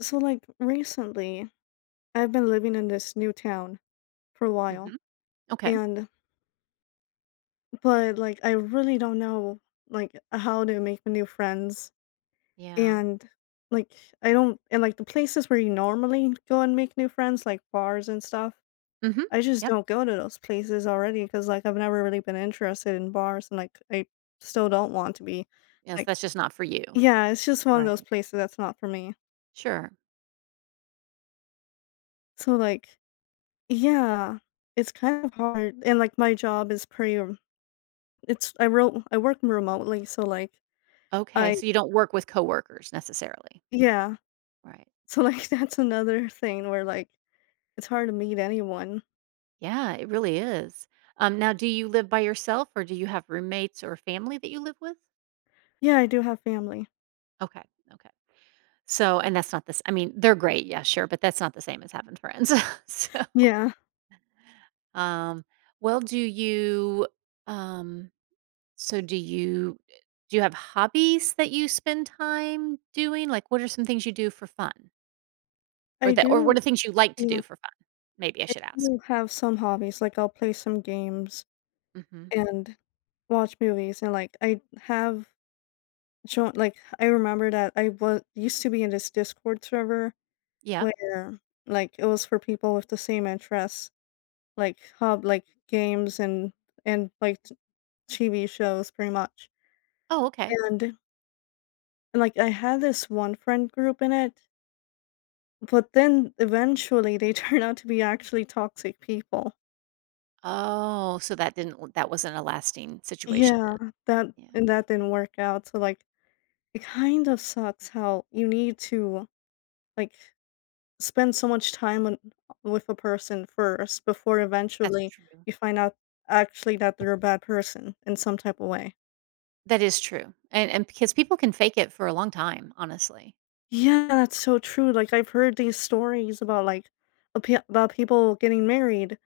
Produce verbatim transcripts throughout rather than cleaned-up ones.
So, like, recently, I've been living in this new town for a while, Mhm. Okay. and but like, I really don't know like how to make new friends, Yeah. and like, I don't and like the places where you normally go and make new friends, like bars and stuff. Mhm. I just Yep. don't go to those places already because like I've never really been interested in bars, and like I still don't want to be. Yes, Like, that's just not for you. yeah, it's just one of those Right. places that's not for me. Sure. So like, yeah, it's kind of hard and like my job is pretty It's I wrote I work remotely, so, like, Okay, I so you don't work with coworkers necessarily. yeah. Right. So, like, that's another thing where, like, it's hard to meet anyone. Yeah, it really is. Um, now, do you live by yourself, or do you have roommates or family that you live with? Yeah, I do have family. Okay, okay. So, and that's not this. I mean, they're great, yeah, sure, but that's not the same as having friends. so, Yeah, um, well, do you? Um, so, do you? Do you have hobbies that you spend time doing? Like, what are some things you do for fun? Or I that or what do are things you like to do yeah, for fun? Maybe I I should ask. do have some hobbies, like, I'll play some games Mhm. and watch movies, and, like, I have jo like, I remember that I was used to be in this Discord server Yeah. where, like, it was for people with the same interests, like hub like, games and and, like, t TV shows pretty much. Oh, okay. And and, like, I had this one friend group in it, but then eventually they turned out to be actually toxic people. Oh, so that didn't that wasn't a lasting situation Yeah, then. that Yeah. and that didn't work out, so, like, it kind of sucks how you need to, like, spend so much time on with a person first before That's eventually true. you find out actually that they're a bad person in some type of way. That is true. And and because people can fake it for a long time, honestly. Yeah, that's so true, like, I've heard these stories about, like, a pe about people getting married,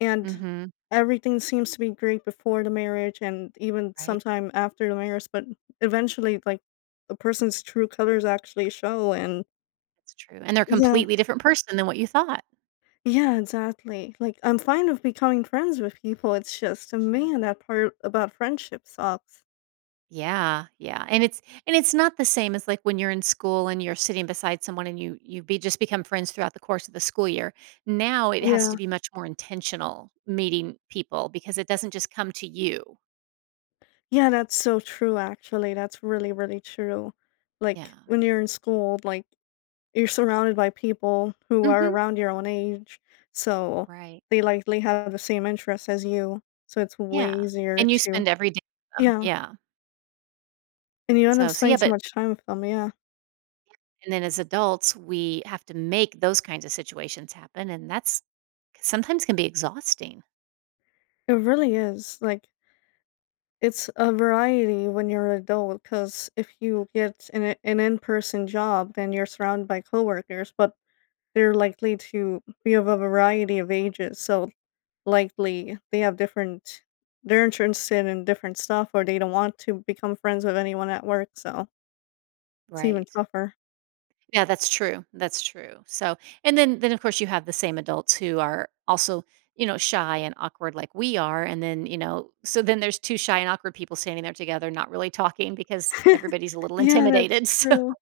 and Mhm. everything seems to be great before the marriage and even Right? sometime after the marriage, but eventually, like, a person's true colors actually show and That's true. And they're a yeah. completely different person than what you thought. Yeah, exactly, like, I'm fine with becoming friends with people, it's just, Sure. man, that part about friendship sucks. Yeah, yeah, and it's and it's not the same as like when you're in school and you're sitting beside someone and you you be just become friends throughout the course of the school year. Now it has to Yeah. be much more intentional meeting people because it doesn't just come to you. Yeah, that's so true, actually, that's really, really true. Yeah. Like, when you're in school, like you're surrounded by people who are Mhm. around your own age, so Right. they likely have the same interests as you, so it's way Yeah. easier And you to. spend every day with them. Yeah, Yeah. and you end up So so yeah, spending so but much time with them, yeah. and then as adults, we have to make those kinds of situations happen and that's sometimes can be exhausting. It really is, like, it's a variety when you're an adult, because if you get an an in-person job, then you're surrounded by coworkers, but they're likely to be of a variety of ages, so likely they have different they're interested in different stuff or they don't want to become friends with anyone at work, so it's even Right. tougher. Yeah, that's true. That's true. So, and then then of course you have the same adults who are also, you know, shy and awkward like we are, and then, you know, so then there's two shy and awkward people standing there together not really talking because everybody's a little Yeah, that's intimidated. So, true.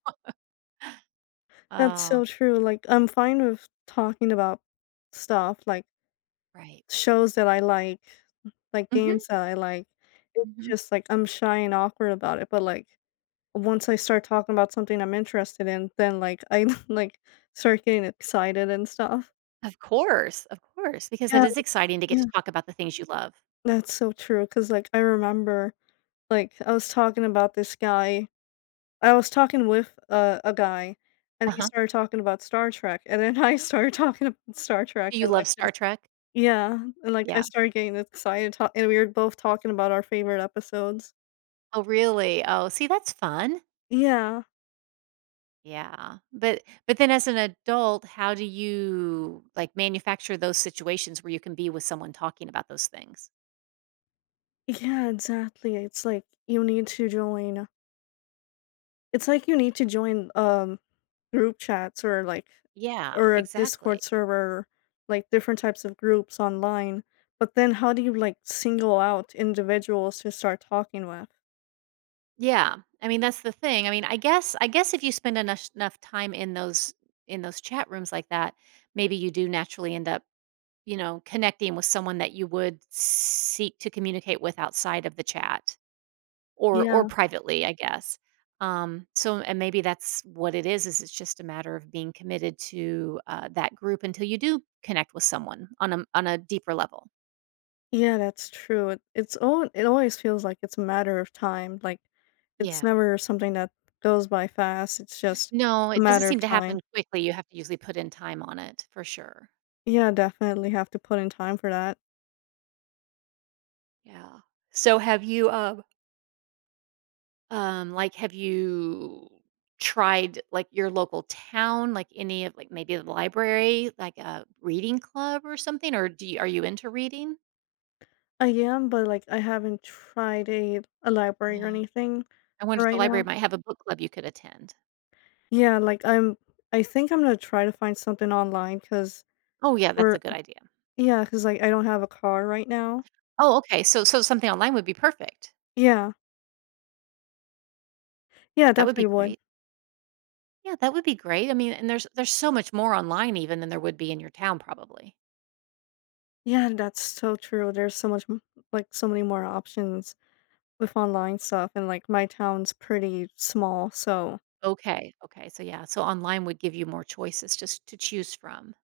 That's oh, so true. Like, I'm fine with talking about stuff, like right. shows that I like, like Mhm. games that I like. It's Mhm. just like I'm shy and awkward about it, but like once I start talking about something I'm interested in, then like I like start getting excited and stuff. Of course. Of course, because that Yeah, is exciting to get to yeah. talk about the things you love. That's so true. Cause like I remember Like, I was talking about this guy I was talking with a a guy, and he Uh-huh. started talking about Star Trek, and then I started talking about Star Trek, Do you and, love like, Star just. Trek? Yeah, and, like, I Yeah. started getting excited ta and we were both talking about our favorite episodes. Oh, really? Oh, see, that's fun. Yeah. Yeah. But but then as an adult, how do you like manufacture those situations where you can be with someone talking about those things? Yeah, exactly, it's like, you need to join. It's like you need to join, um, group chats or, like Yeah, or a Discord exactly. server, like, different types of groups online, but then how do you, like, single out individuals to start talking with? Yeah. I mean, that's the thing. I mean, I guess I guess if you spend enough enough time in those in those chat rooms like that, maybe you do naturally end up, you know, connecting with someone that you would seek to communicate with outside of the chat. Or or Yeah. privately, I guess. Um, so and maybe that's what it is, is it's just a matter of being committed to, uh, that group until you do connect with someone on a on a deeper level. Yeah, that's true. It it's al it always feels like it's a matter of time, like, it's Yeah. never something that goes by fast, it's just No, a it doesn't matter of seem to happen time. quickly, you have to usually put in time on it, for sure. Yeah, definitely have to put in time for that. Yeah. So have you, uh, um, like, have you tried, like, your local town, like, any of like, maybe the library, like a reading club or something, or do you are you into reading? I am, but, like, I haven't tried a a library or Yeah. anything I wonder if the right library now. might have a book club you could attend. Yeah, like, I'm I think I'm gonna try to find something online, cause Oh, yeah, that's a for good idea. yeah, cause like, I don't have a car right now. Oh, okay, so so something online would be perfect. Yeah. Yeah, That would be definitely would. great. Yeah, that would be great. I mean, and there's there's so much more online even than there would be in your town probably. Yeah, that's so true. There's so much m Like, so many more options with online stuff, and, like, my town's pretty small, so Okay, okay, so yeah, so online would give you more choices just to choose from.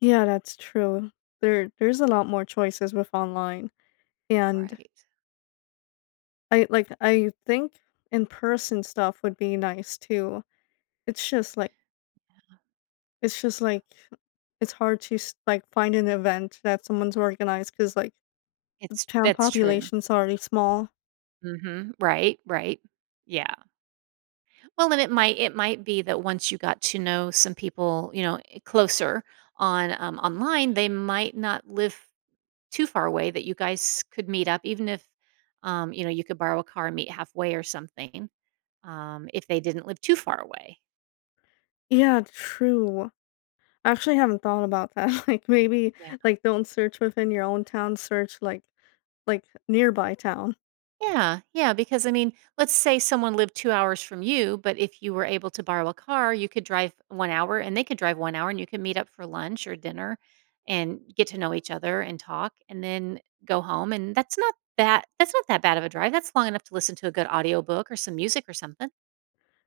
yeah, that's true. There there's a lot more choices with online, and Right. I like, I think in-person stuff would be nice too. It's just, like It's just like it's hard to s like, find an event that someone's organized because like, It's town that's true. population's already small. Mhm. Right, right. Yeah. Well, and it might it might be that once you got to know some people, you know, eh, closer on um, online, they might not live too far away that you guys could meet up, even if, um, you know, you could borrow a car and meet halfway or something, um, if they didn't live too far away. Yeah, true. I actually haven't thought about that. Like, maybe, Yeah. like, don't search within your own town, search, like like, nearby town. Yeah, yeah, because I mean, let's say someone lived two hours from you, but if you were able to borrow a car, you could drive one hour and they could drive one hour and you could meet up for lunch or dinner and get to know each other and talk and then go home. And that's not that that's not that bad of a drive. That's long enough to listen to a good audiobook or some music or something.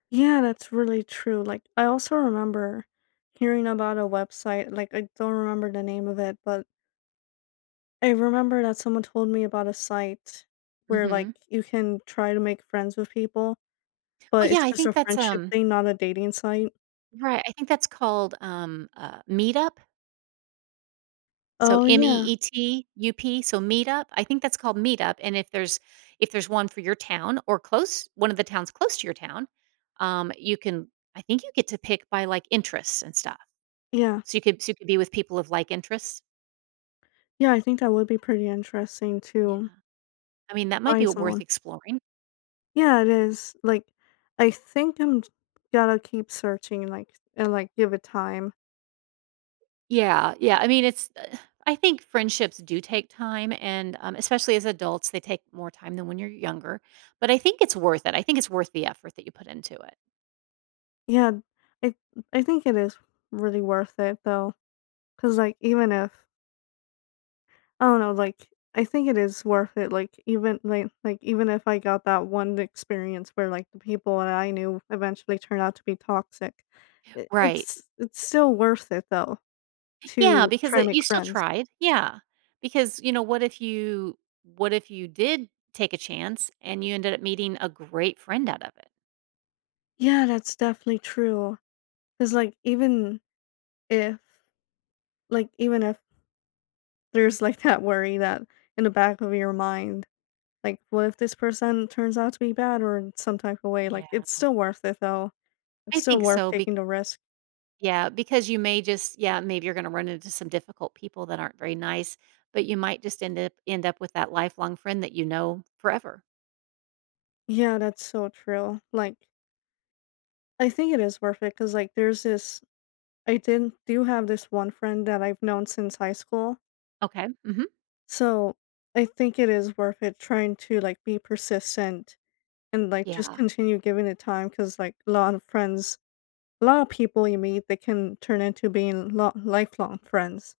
Yeah, that's really true. Like, I also remember hearing about a website, like, I don't remember the name of it, but I remember that someone told me about a site where, Hmm like, you can try to make friends with people. Oh But yeah, it's I just a think that's friendship um thing, not a dating site? Right, I think that's called, um, uh, Meetup, so Oh, yeah. M E E T U P, so Meetup, I think that's called Meetup, and if there's if there's one for your town or close one of the towns close to your town, um, you can I think you get to pick by, like, interests and stuff, Yeah. so you could so you could be with people of like interests. Yeah, I think that would be pretty interesting Yeah, to I mean, that might be find worth someone. exploring. Yeah, it is. Like, I think I'm j- gotta keep searching, like, and, like, give it time. Yeah, yeah, I mean, it's uh, I think friendships do take time and, um, especially as adults, they take more time than when you're younger, but I think it's worth it, I think it's worth the effort that you put into it. Yeah, I I think it is really worth it, though, cause like, even if I don't know, like, I think it is worth it, like, even like like, even if I got that one experience where, like, the people that I knew eventually turned out to be toxic, I Right. it's it's still worth it, though, Yeah, to because try to it you make still friends. tried. Yeah. Because, you know, what if you what if you did take a chance and you ended up meeting a great friend out of it? Yeah, that's definitely true. Cause like, even if like, even if there's, like, that worry that in the back of your mind, like, "What if this person turns out to be bad or in some type of way?" Yeah. Like, it's still worth it, though. It's I still think worth so. Be taking the risk. Yeah, because you may just yeah, maybe you're gonna run into some difficult people that aren't very nice, but you might just end up end up with that lifelong friend that you know forever. Yeah, that's so true. Like, I think it is worth it because, like, there's this. I did do have this one friend that I've known since high school, Okay. Mhm. so I think it is worth it trying to like be persistent and like just Yeah. continue giving it time because, like, a lot of friends, a lot of people you meet, they can turn into being lo- lifelong friends.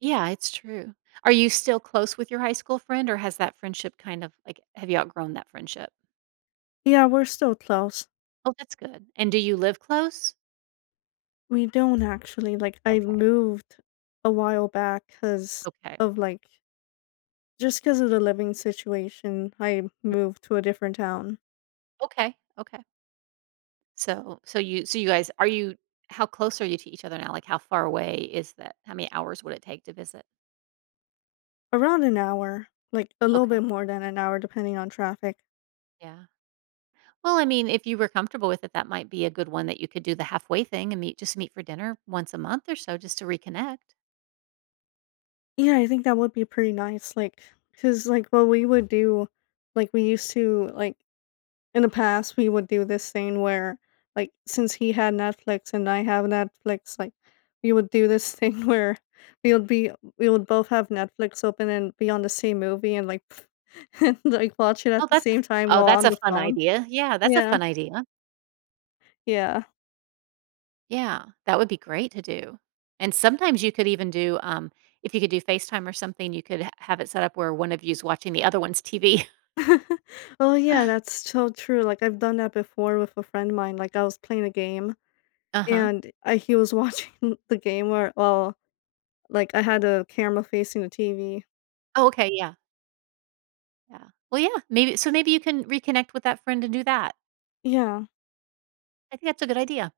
Yeah, it's true. Are you still close with your high school friend or has that friendship kind of like have you outgrown that friendship? Yeah, we're still close. Oh, that's good. And do you live close? We don't actually like. I Okay. moved a while back because Okay. of like just because of the living situation, I moved to a different town. Okay. Okay. So so you so you guys are you how close are you to each other now? Like how far away is that? How many hours would it take to visit? Around an hour, like, a little Okay. bit more than an hour depending on traffic. Yeah. Well, I mean, if you were comfortable with it, that might be a good one that you could do the halfway thing and meet just meet for dinner once a month or so just to reconnect. Yeah, I think that would be pretty nice, like, cause like, what we would do like, we used to like, in the past, we would do this thing where, like, since he had Netflix and I have Netflix, like, we would do this thing where we would be we would both have Netflix open and be on the same movie and, like, and, like, watch it Oh, at the that's a same time oh, while that's on a the fun phone. idea. Yeah, that's a Yeah. fun idea. Yeah. Yeah, that would be great to do. And sometimes you could even do um if you could do FaceTime or something, you could ha- have it set up where one of you's watching the other one's T V. Oh, yeah, that's so true, like, I've done that before with a friend of mine, like, I was playing a game, Uh-huh. and I he was watching the game where well, like, I had a camera facing the T V. Oh, okay, yeah, yeah. Well, yeah, maybe so maybe you can reconnect with that friend and do that. Yeah. I think that's a good idea.